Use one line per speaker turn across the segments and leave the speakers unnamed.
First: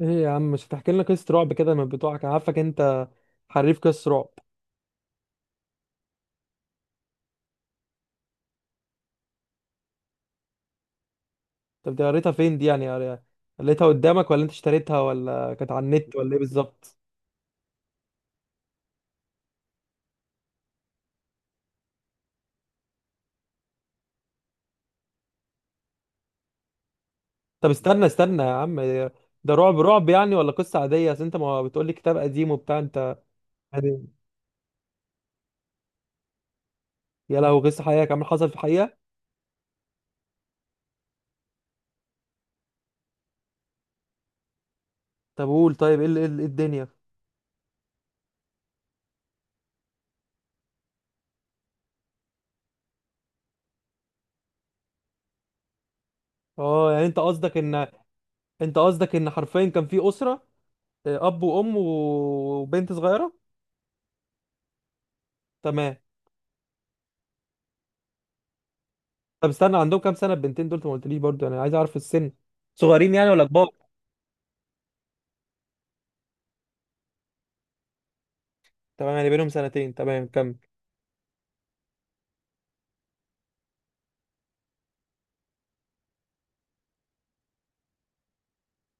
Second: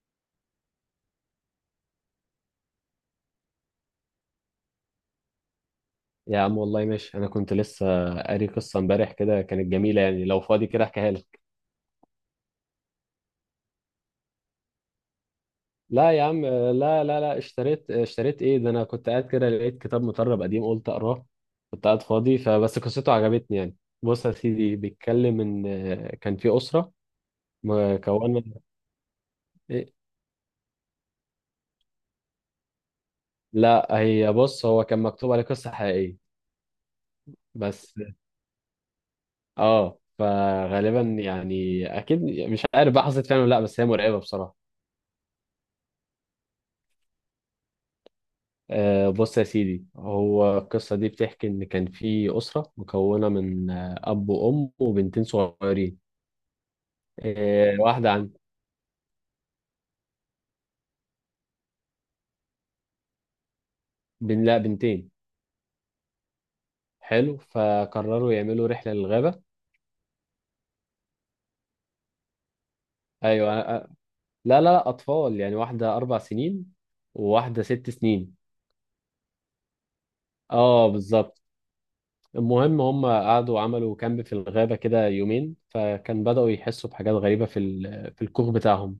ايه يا عم؟ مش هتحكي لنا قصة رعب كده من بتوعك؟ انا عارفك انت حريف قصة رعب.
يا عم والله ماشي، انا كنت لسه قاري قصه امبارح كده، كانت جميله يعني لو فاضي كده احكيها لك.
طب دي قريتها فين دي، يعني قريتها قدامك ولا انت اشتريتها ولا كانت على
لا
النت
يا
ولا ايه
عم، لا،
بالظبط؟
لا، لا، اشتريت ايه ده، انا كنت قاعد كده لقيت كتاب مطرب قديم قلت اقراه. كنت قاعد فاضي فبس قصته عجبتني يعني. بص يا سيدي، بيتكلم ان كان في اسره
طب استنى استنى
مكونه.
يا عم. ده رعب
إيه؟
رعب يعني ولا قصة عادية؟ اصل انت ما بتقولي كتاب قديم وبتاع انت.
لا
يعني
هي بص، هو كان مكتوب عليه قصه حقيقيه
يا لهو، قصة
بس.
حقيقية كمان؟ حصل في حقيقة؟
اه، فغالبا يعني اكيد مش عارف بقى حصلت فعلا ولا لا، بس هي مرعبه بصراحه.
طب قول، طيب ايه إيه إيه الدنيا؟
بص يا سيدي، هو القصة دي بتحكي إن كان في أسرة مكونة من أب وأم وبنتين صغيرين.
اه يعني
واحدة عن
انت قصدك ان حرفيا كان في أسرة، اب وام وبنت صغيرة.
لا، بنتين.
تمام.
حلو. فقرروا يعملوا رحلة للغابة.
طب استنى، عندهم كام سنة البنتين دول؟ انت ما قلتليش برضو، انا عايز اعرف السن. صغيرين يعني ولا
أيوة.
كبار؟
لا، لا، لا، أطفال يعني، واحدة 4 سنين وواحدة 6 سنين.
تمام، يعني بينهم سنتين. تمام، كمل.
أه، بالظبط. المهم هم قعدوا عملوا كامب في الغابة كده يومين، فكان بدأوا يحسوا بحاجات غريبة في الكوخ بتاعهم.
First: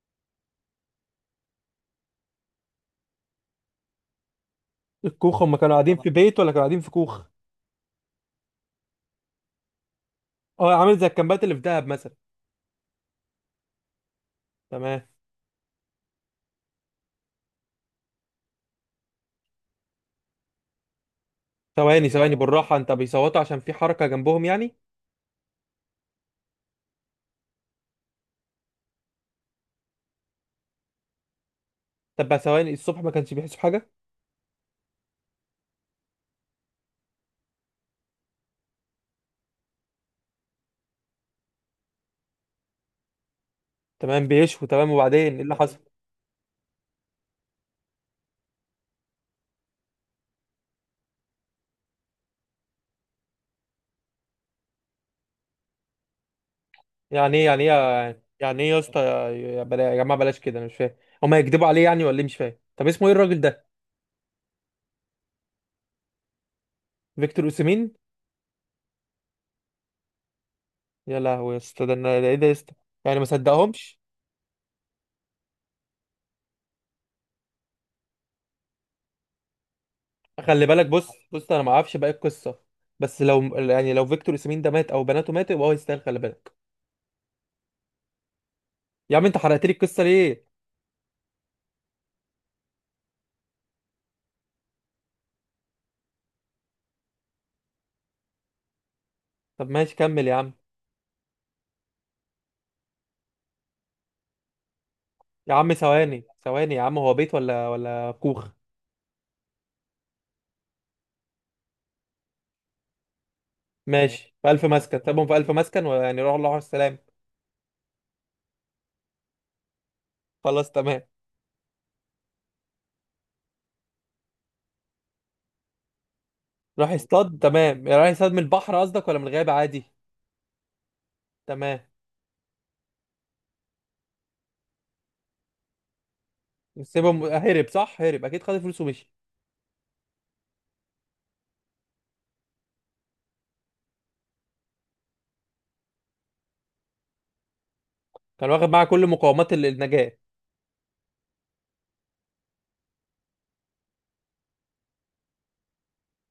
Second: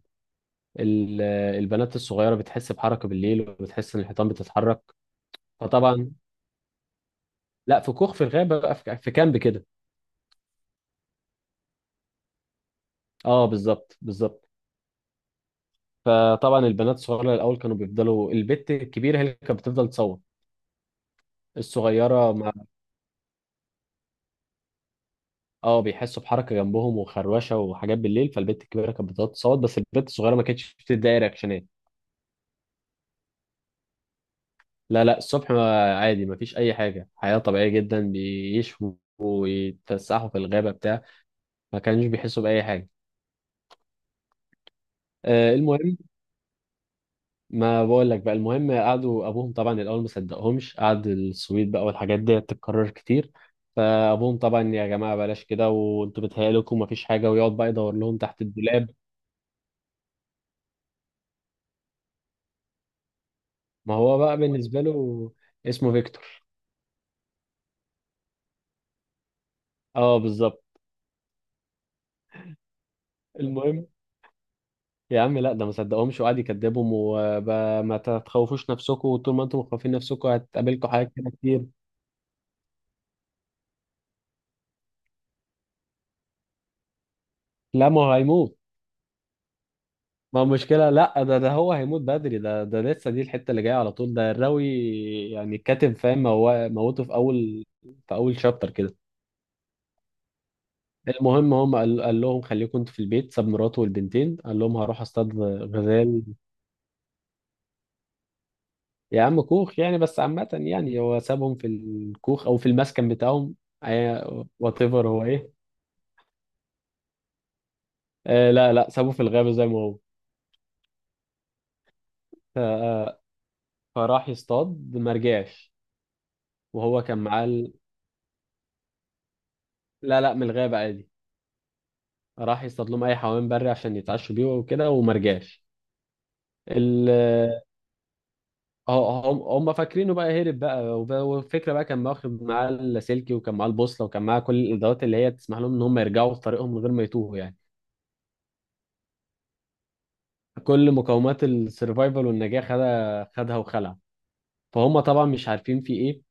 البنات الصغيرة بتحس بحركة بالليل، وبتحس إن الحيطان بتتحرك.
الكوخ، هم كانوا قاعدين في
فطبعا،
بيت ولا كانوا قاعدين في كوخ؟
لا في كوخ في الغابه بقى، في كامب كده.
اه، عامل زي الكامبات اللي في دهب مثلا.
اه، بالظبط بالظبط.
تمام.
فطبعا البنات الصغيره الاول كانوا بيفضلوا، البت الكبيره هي اللي كانت بتفضل تصوت،
ثواني
الصغيره
ثواني،
ما.
بالراحة انت. بيصوتوا عشان في حركة جنبهم يعني؟
اه، بيحسوا بحركه جنبهم وخروشه وحاجات بالليل، فالبت الكبيره كانت بتفضل تصوت، بس البت الصغيره ما كانتش بتدي أي رياكشنات.
طب بقى ثواني، الصبح ما كانش بيحسوا حاجة؟
لا، لا، الصبح عادي، ما فيش اي حاجه، حياه طبيعيه جدا، بيشوا ويتفسحوا في الغابه بتاع، ما كانوش بيحسوا باي حاجه.
تمام، بيشوا تمام. وبعدين ايه اللي حصل؟
المهم، ما بقول لك بقى، المهم قعدوا، ابوهم طبعا الاول ما صدقهمش، قعد السويد بقى والحاجات دي تتكرر كتير. فابوهم طبعا، يا جماعه بلاش كده وانتوا بتهيألكم ومفيش حاجه،
يعني ايه
ويقعد
يعني
بقى يدور لهم
ايه
تحت
يعني ايه يا
الدولاب.
اسطى، يا يا جماعة بلاش كده، انا مش فاهم. هم هيكدبوا عليه يعني ولا ايه؟ مش فاهم. طب اسمه ايه الراجل ده؟
ما هو بقى بالنسبه له، اسمه فيكتور.
فيكتور اوسيمين؟
اه، بالظبط.
يا لهوي يا اسطى، ده ايه ده يا اسطى؟ يعني ما
المهم،
صدقهمش؟
يا عم لا، ده ما صدقهمش، وقعد يكذبهم، وما تخوفوش نفسكم، وطول ما انتم مخوفين نفسكم
خلي بالك،
هتقابلكم
بص
حاجات كده
بص، انا
كتير.
ما اعرفش باقي القصه. بس لو يعني لو فيكتور ياسمين ده مات او بناته ماتت يبقى هو يستاهل. خلي بالك.
لا، ما هو هيموت.
يا عم انت حرقت لي القصه
ما
ليه؟
المشكلة، لا، ده هو هيموت بدري، ده لسه دي الحتة اللي جاية على طول، ده الراوي يعني الكاتب، فاهم، هو موته في أول شابتر كده.
طب ماشي، كمل يا عم.
المهم، هم قال لهم خليكم انتوا في البيت، ساب مراته والبنتين، قال لهم هروح اصطاد
يا عم
غزال.
ثواني ثواني يا عم، هو بيت ولا كوخ؟
يا عم كوخ يعني، بس عامة يعني هو سابهم في الكوخ أو في المسكن بتاعهم.
ماشي، في الف
وات
مسكن
ايفر هو
سابهم، في الف
إيه.
مسكن، ويعني راحوا الله على السلام.
لا، لا، سابه في الغابة زي ما هو.
خلاص تمام.
ف- آه، فراح يصطاد، ما رجعش،
راح
وهو كان
يصطاد،
معاه
تمام. راح يصطاد من البحر قصدك ولا من الغابه عادي؟
لا، لا، من الغابة عادي.
تمام.
راح يصطاد لهم اي حيوان بري عشان يتعشوا بيه وكده، وما رجعش ال
سيبهم هرب، صح؟ هرب اكيد، خد الفلوس
ه-
ومشي.
هم فاكرينه بقى هرب بقى، والفكره بقى كان واخد معاه اللاسلكي وكان معاه البوصله وكان معاه كل الادوات اللي هي تسمح لهم ان هم يرجعوا في طريقهم من غير ما يتوهوا يعني.
كان واخد معاه كل مقومات النجاه.
كل مقومات السرفايفل والنجاه، خدها خدها وخلع. فهم طبعا مش عارفين في ايه.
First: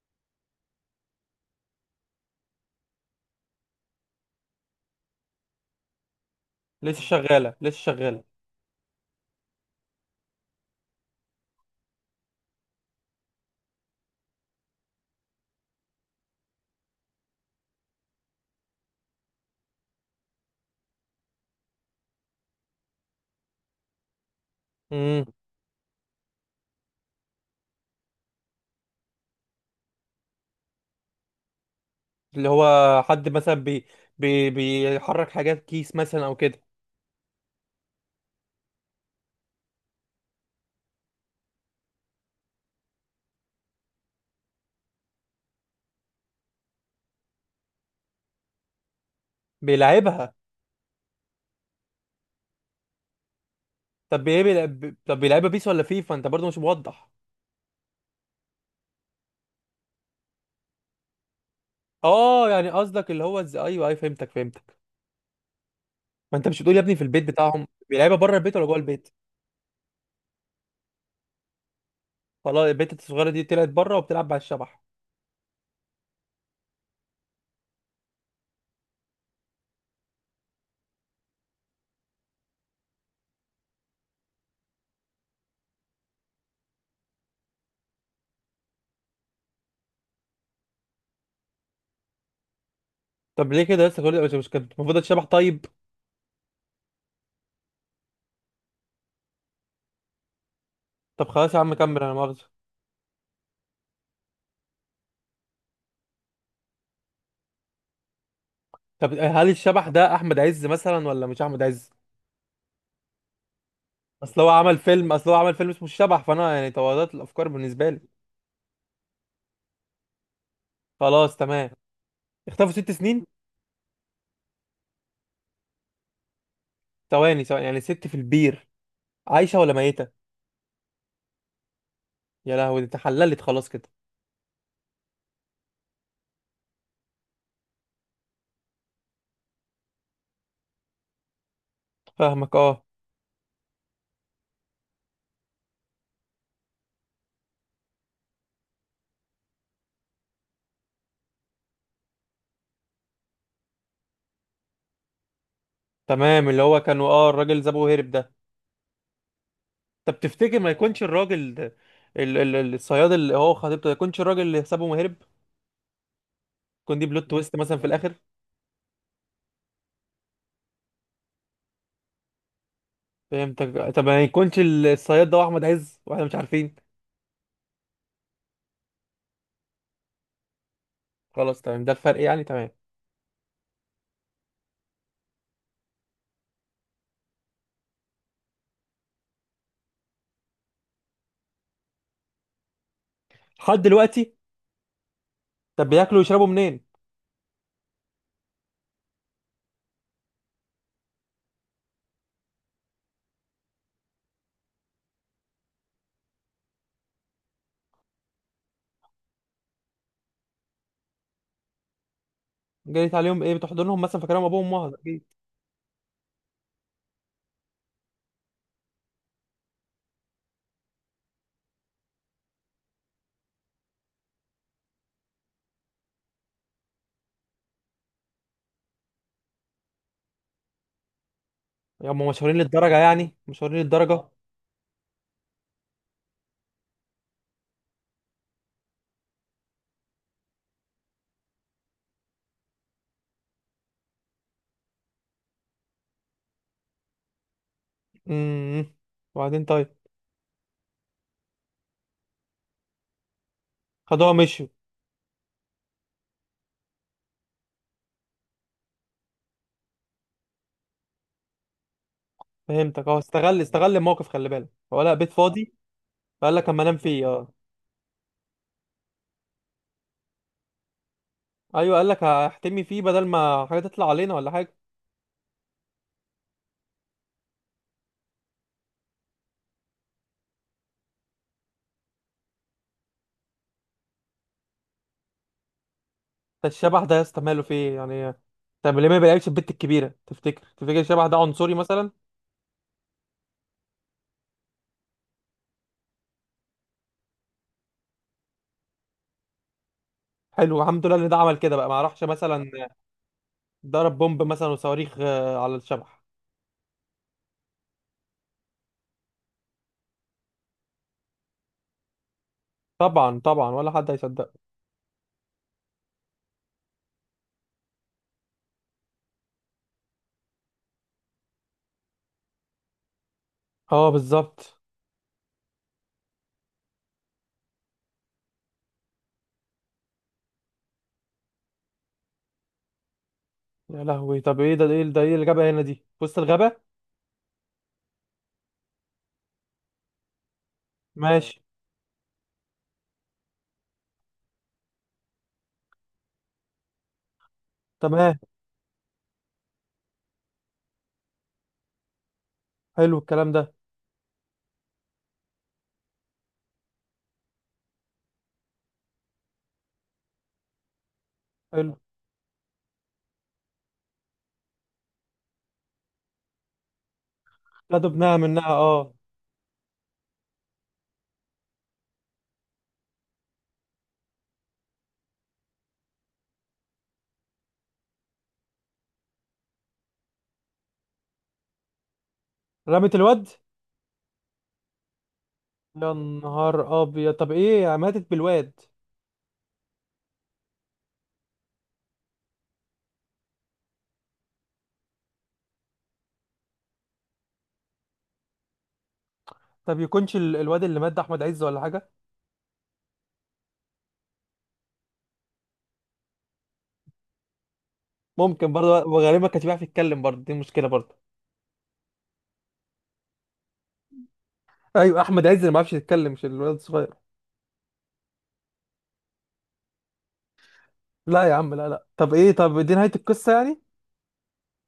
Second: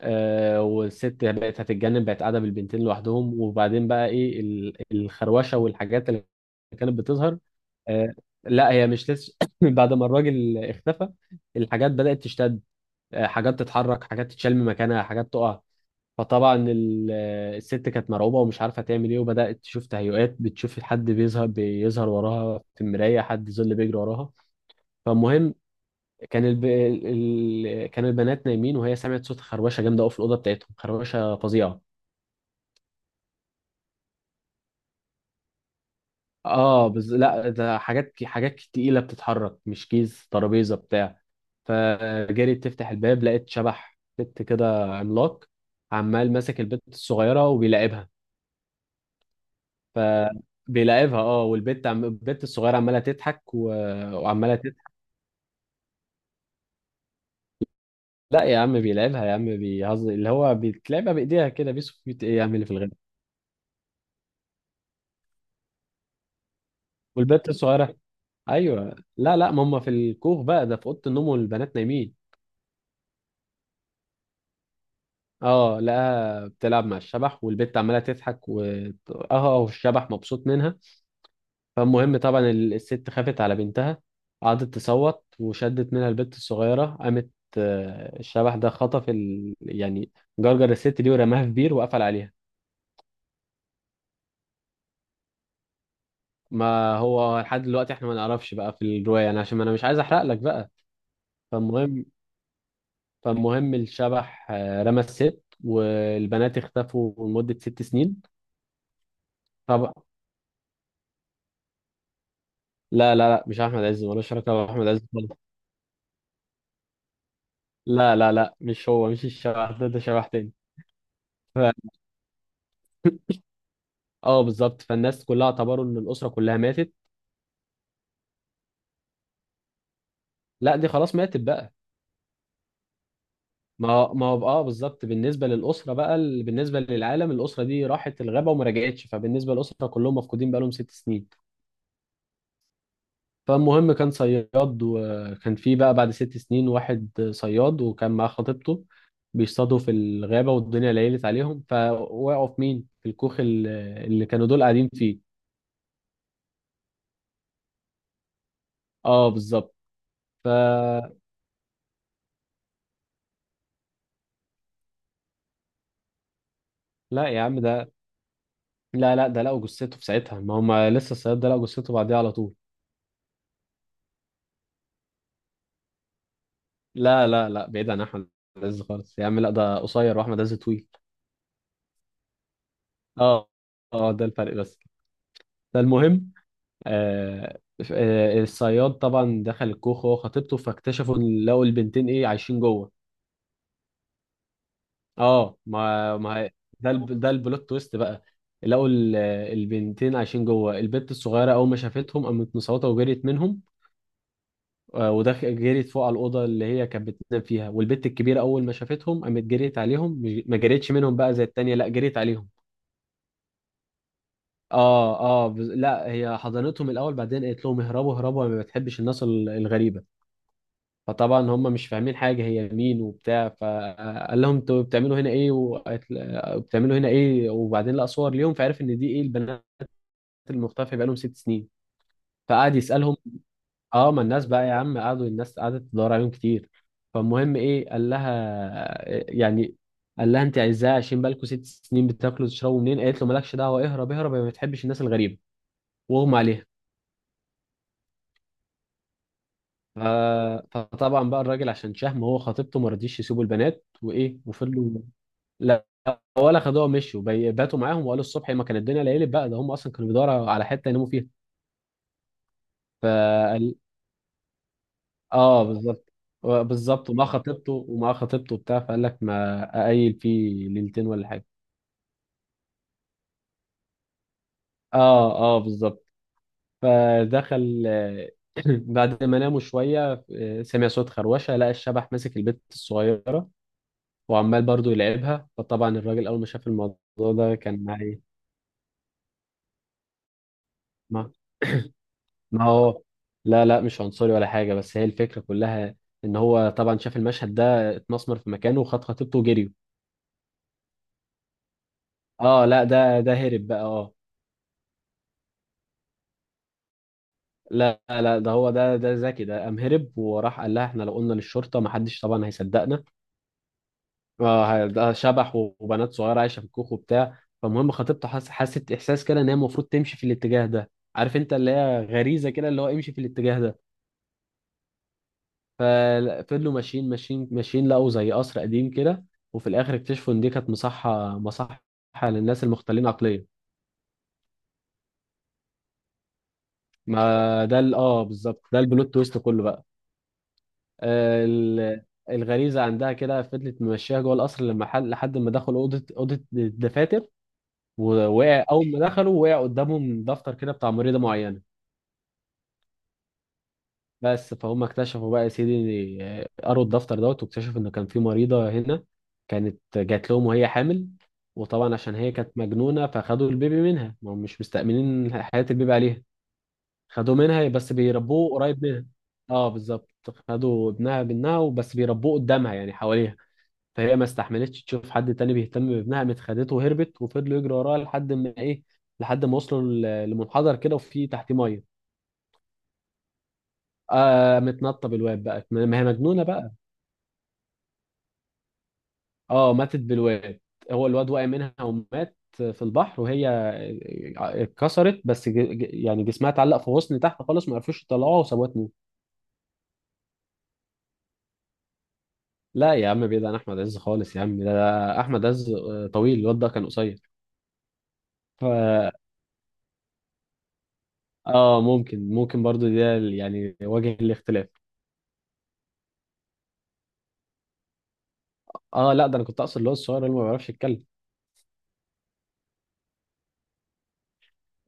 والست بقت هتتجنن، بقت قاعده بالبنتين لوحدهم، وبعدين بقى ايه الخروشه والحاجات اللي كانت
لسه
بتظهر.
شغاله، لسه
آه
شغاله.
لا هي مش لسه بعد ما الراجل اختفى الحاجات بدات تشتد. حاجات تتحرك، حاجات تتشال من مكانها، حاجات تقع. فطبعا الست كانت مرعوبه ومش عارفه تعمل ايه، وبدات تشوف تهيؤات، بتشوف حد بيظهر وراها في المرايه، حد ظل بيجري وراها. فالمهم كان البنات نايمين، وهي سمعت صوت خروشه جامده قوي في الاوضه بتاعتهم، خروشه فظيعه.
اللي هو حد مثلا بي بي بيحرك حاجات، كيس مثلا او كده؟
اه لا ده حاجات تقيله بتتحرك، مش كيس ترابيزه بتاع. فجريت تفتح الباب، لقيت شبح بت كده عملاق، عمال ماسك البت الصغيره وبيلاعبها. ف
بيلعبها؟
بيلاعبها، اه، والبت البت الصغيره عماله تضحك
طب ايه
وعماله تضحك.
بيلعبها بيس ولا فيفا؟ انت برضه مش موضح.
لا يا عم بيلاعبها يا عم، بيهزر، اللي هو بيتلعبها بايديها كده، بيسكت ايه يا
اه
عم اللي
يعني
في الغالب.
قصدك اللي هو ازاي؟ ايوه ايوه فهمتك فهمتك. ما انت مش بتقول يا ابني؟ في البيت
والبت
بتاعهم
الصغيره،
بيلعبها، بره البيت ولا جوه
ايوه،
البيت؟
لا، لا، ما هم في الكوخ بقى، ده في اوضه النوم والبنات نايمين.
خلاص، البيت الصغيره دي طلعت بره وبتلعب على الشبح؟
اه، لقاها بتلعب مع الشبح والبت عماله تضحك و اه آه، والشبح مبسوط منها. فالمهم طبعا الست خافت على بنتها، قعدت تصوت، وشدت منها البت الصغيره، قامت. الشبح ده خطف يعني جرجر الست دي ورماها في بير وقفل عليها.
طب ليه كده لسه كل مش كانت المفروض الشبح طيب؟
ما هو لحد دلوقتي احنا ما نعرفش بقى في الروايه يعني، عشان ما انا مش عايز احرق لك بقى.
طب خلاص يا عم، كمل،
فالمهم،
انا مؤاخذه.
الشبح رمى الست، والبنات اختفوا لمدة 6 سنين.
طب هل الشبح
طب،
ده احمد عز مثلا ولا مش احمد عز؟
لا، لا، لا، مش أحمد عز، ملوش
اصل هو
علاقة
عمل
بأحمد عز
فيلم،
خالص.
اصل هو عمل فيلم اسمه الشبح، فانا يعني توضحت الافكار بالنسبه لي.
لا، لا، لا، مش هو، مش الشبح ده شبح تاني.
خلاص
ف...
تمام. اختفوا 6 سنين؟
اه، بالظبط. فالناس كلها اعتبروا ان الأسرة كلها ماتت.
ثواني ثواني، يعني ست في البير، عايشة ولا ميتة؟
لا، دي خلاص ماتت بقى.
يا لهوي، دي اتحللت خلاص كده.
ما هو بالظبط، بالنسبة للأسرة بقى ال- بالنسبة للعالم الأسرة دي راحت الغابة وما رجعتش، فبالنسبة للأسرة كلهم مفقودين بقالهم 6 سنين.
فاهمك اه.
فالمهم كان صياد، وكان في بقى بعد 6 سنين واحد صياد، وكان معاه خطيبته، بيصطادوا في الغابة والدنيا ليلت عليهم، فوقعوا في مين؟ في الكوخ اللي كانوا دول قاعدين فيه.
تمام، اللي هو كانوا الراجل زبو هرب ده.
اه، بالظبط.
طب
ف
تفتكر ما يكونش الراجل ده الصياد، اللي هو خطيبته، ما يكونش الراجل اللي حسابه مهرب؟ يكون دي
لا
بلوت
يا
تويست
عم،
مثلا في الاخر؟
لا، لا، ده لقوا جثته في ساعتها، ما هم لسه الصياد ده لقوا جثته بعديها على طول.
فهمتك. طب ما يكونش الصياد ده هو احمد عز واحنا مش عارفين؟
لا، لا، لا، بعيد عن احمد عز خالص يا عم، لا ده قصير واحمد عز طويل.
خلاص تمام، ده الفرق يعني. تمام.
اه، اه، ده الفرق بس. فالمهم، آه، الصياد طبعا دخل الكوخ هو خطيبته، فاكتشفوا إن لقوا البنتين ايه عايشين جوه.
لحد دلوقتي؟
اه،
طب
ما
بياكلوا ويشربوا
ما
منين؟
ده البلوت تويست بقى. لقوا البنتين عايشين جوه، البنت الصغيره اول ما شافتهم قامت مصوته وجريت منهم. آه، ودخ جريت فوق على الاوضه اللي هي كانت بتنام فيها، والبنت الكبيره اول ما شافتهم قامت جريت عليهم، ما جريتش منهم بقى زي التانيه، لا جريت عليهم.
جريت عليهم ايه، بتحضنهم مثلا فاكرهم ابوهم وامهم
اه،
اكيد؟
اه، لا هي حضنتهم الاول، بعدين قالت لهم اهربوا اهربوا أنا ما بتحبش الناس الغريبه. فطبعا هم مش فاهمين حاجة، هي مين وبتاع، فقال لهم انتوا بتعملوا هنا ايه، بتعملوا هنا ايه، وبعدين لقى صور ليهم، فعرف ان دي ايه البنات المختفية بقالهم 6 سنين.
هم مشهورين
فقعد
للدرجة
يسألهم.
يعني؟ مشهورين
اه ما
للدرجة؟
الناس بقى يا عم، قعدوا الناس قعدت تدور عليهم كتير، فالمهم ايه يعني قال لها انت عايزاه عشان بالكم 6 سنين بتاكلوا وتشربوا منين، قالت له مالكش دعوة، اهرب اهرب يا ما بتحبش الناس الغريبة، واغمى عليها.
امم وبعدين طيب؟
ف- فطبعا بقى الراجل عشان شهم هو خطيبته، ما رضيش يسيبوا البنات
خدوها
وايه،
مشيوا؟
وفضلوا. لا، ولا خدوها مشوا، باتوا معاهم وقالوا الصبح، ما كان الدنيا ليلت بقى، ده هم اصلا كانوا بيدوروا على حته يناموا فيها.
فهمتك اه، استغل
فقال.
استغل الموقف، خلي بالك هو لقى بيت
اه،
فاضي.
بالظبط.
فقال لك اما انام
بالظبط، وما
فيه اه.
خطيبته وما خطيبته بتاع، فقال لك ما اقيل فيه ليلتين ولا حاجه.
ايوه، قال لك هحتمي فيه بدل ما حاجه تطلع علينا ولا حاجه.
اه، اه، بالظبط. فدخل، بعد ما ناموا شويه سمع صوت خروشه، لقى الشبح ماسك البت الصغيره وعمال برضو يلعبها، فطبعا الراجل اول ما شاف
ده الشبح ده يا
الموضوع
اسطى،
ده
ماله
كان
فيه
معي.
يعني؟ طب ليه ما بيلعبش البت الكبيره؟ تفتكر تفتكر الشبح ده عنصري مثلا؟
ما هو لا، لا، مش عنصري ولا حاجة، بس هي الفكرة كلها، ان هو طبعا شاف المشهد ده اتمسمر في مكانه، وخد خطيبته وجريوا.
حلو، الحمد لله ان ده عمل كده بقى، ما راحش
اه،
مثلا.
لا، ده هرب بقى، اه.
ضرب بومب مثلا وصواريخ على الشبح.
لا، لا، ده هو، ده ذكي، ده قام هرب، وراح قال لها احنا لو قلنا للشرطة محدش طبعا هيصدقنا.
طبعا طبعا، ولا حد هيصدقه.
اه، ده شبح وبنات صغيرة عايشة في الكوخ وبتاع، فالمهم خطيبته حست احساس كده ان هي المفروض تمشي في الاتجاه ده. عارف انت، اللي هي غريزة كده، اللي هو امشي في الاتجاه ده.
اه بالظبط.
ففضلوا ماشيين ماشيين ماشيين، لقوا زي قصر قديم كده. وفي الاخر اكتشفوا ان دي كانت مصحة، مصحة للناس المختلين عقليا.
يا لهوي طب ايه ده ايه ده، ايه الغابه هنا دي في وسط الغابه؟
ما ده بالظبط، ده البلوت تويست كله بقى. آه،
ماشي.
ال- الغريزة عندها كده، فضلت ممشيها جوه القصر، لما حل لحد ما دخلوا أوضة الدفاتر.
تمام.
ووقع أول ما دخلوا، وقع قدامهم دفتر كده بتاع مريضة معينة.
حلو الكلام ده.
بس فهم اكتشفوا بقى يا سيدي، قروا الدفتر دوت واكتشفوا ان كان في مريضة هنا كانت جات لهم وهي حامل. وطبعا
حلو.
عشان هي كانت مجنونة، فخدوا البيبي منها، ما هم مش مستأمنين حياة البيبي عليها. خدوه منها، بس
لا دبناها
بيربوه
منها
قريب منها.
اه.
اه، بالظبط. خدوا ابنها منها وبس بيربوه قدامها يعني حواليها. فهي ما استحملتش تشوف حد تاني بيهتم بابنها، قامت خدته وهربت، وفضلوا يجروا وراها لحد ما وصلوا لمنحدر كده، وفي تحتيه ميه.
رمت الواد؟
متنطه بالواد بقى، ما هي
يا
مجنونه بقى.
نهار ابيض. طب ايه، ماتت بالواد؟
اه، ماتت بالواد، هو الواد وقع منها ومات في البحر، وهي اتكسرت بس يعني جسمها اتعلق في غصن تحت خالص، ما عرفوش يطلعوها وسابوها تموت.
طب يكونش الواد اللي مات ده احمد عز ولا حاجه؟
لا يا عم، بعيد عن احمد عز خالص يا عم، ده احمد عز طويل، الواد ده كان قصير. ف
ممكن برضه، وغالبا ما كانش بيعرف يتكلم برضه، دي مشكله برضه.
اه ممكن برضو، ده يعني وجه الاختلاف.
ايوه احمد عز اللي ما بيعرفش يتكلم، مش الواد الصغير.
اه، لا ده انا كنت اقصد اللي هو الصغير اللي ما بيعرفش يتكلم.
لا يا عم لا لا، طب ايه، طب دي نهايه القصه يعني؟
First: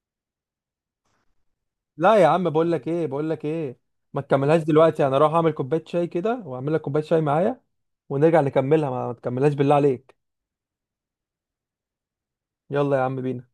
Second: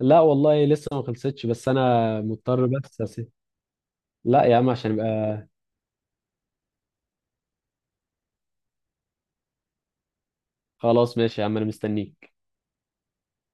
لا والله لسه ما خلصتش، بس
لا
انا
يا عم،
مضطر
بقول لك
بس
ايه، بقول
أسيب.
لك ايه. ما
لا يا
تكملهاش
عم، عشان
دلوقتي،
يبقى.
انا اروح اعمل كوبايه شاي كده واعمل لك كوبايه شاي معايا. ونرجع نكملها. ما تكملهاش بالله عليك.
خلاص ماشي يا عم، انا مستنيك.
يلا يا عم بينا.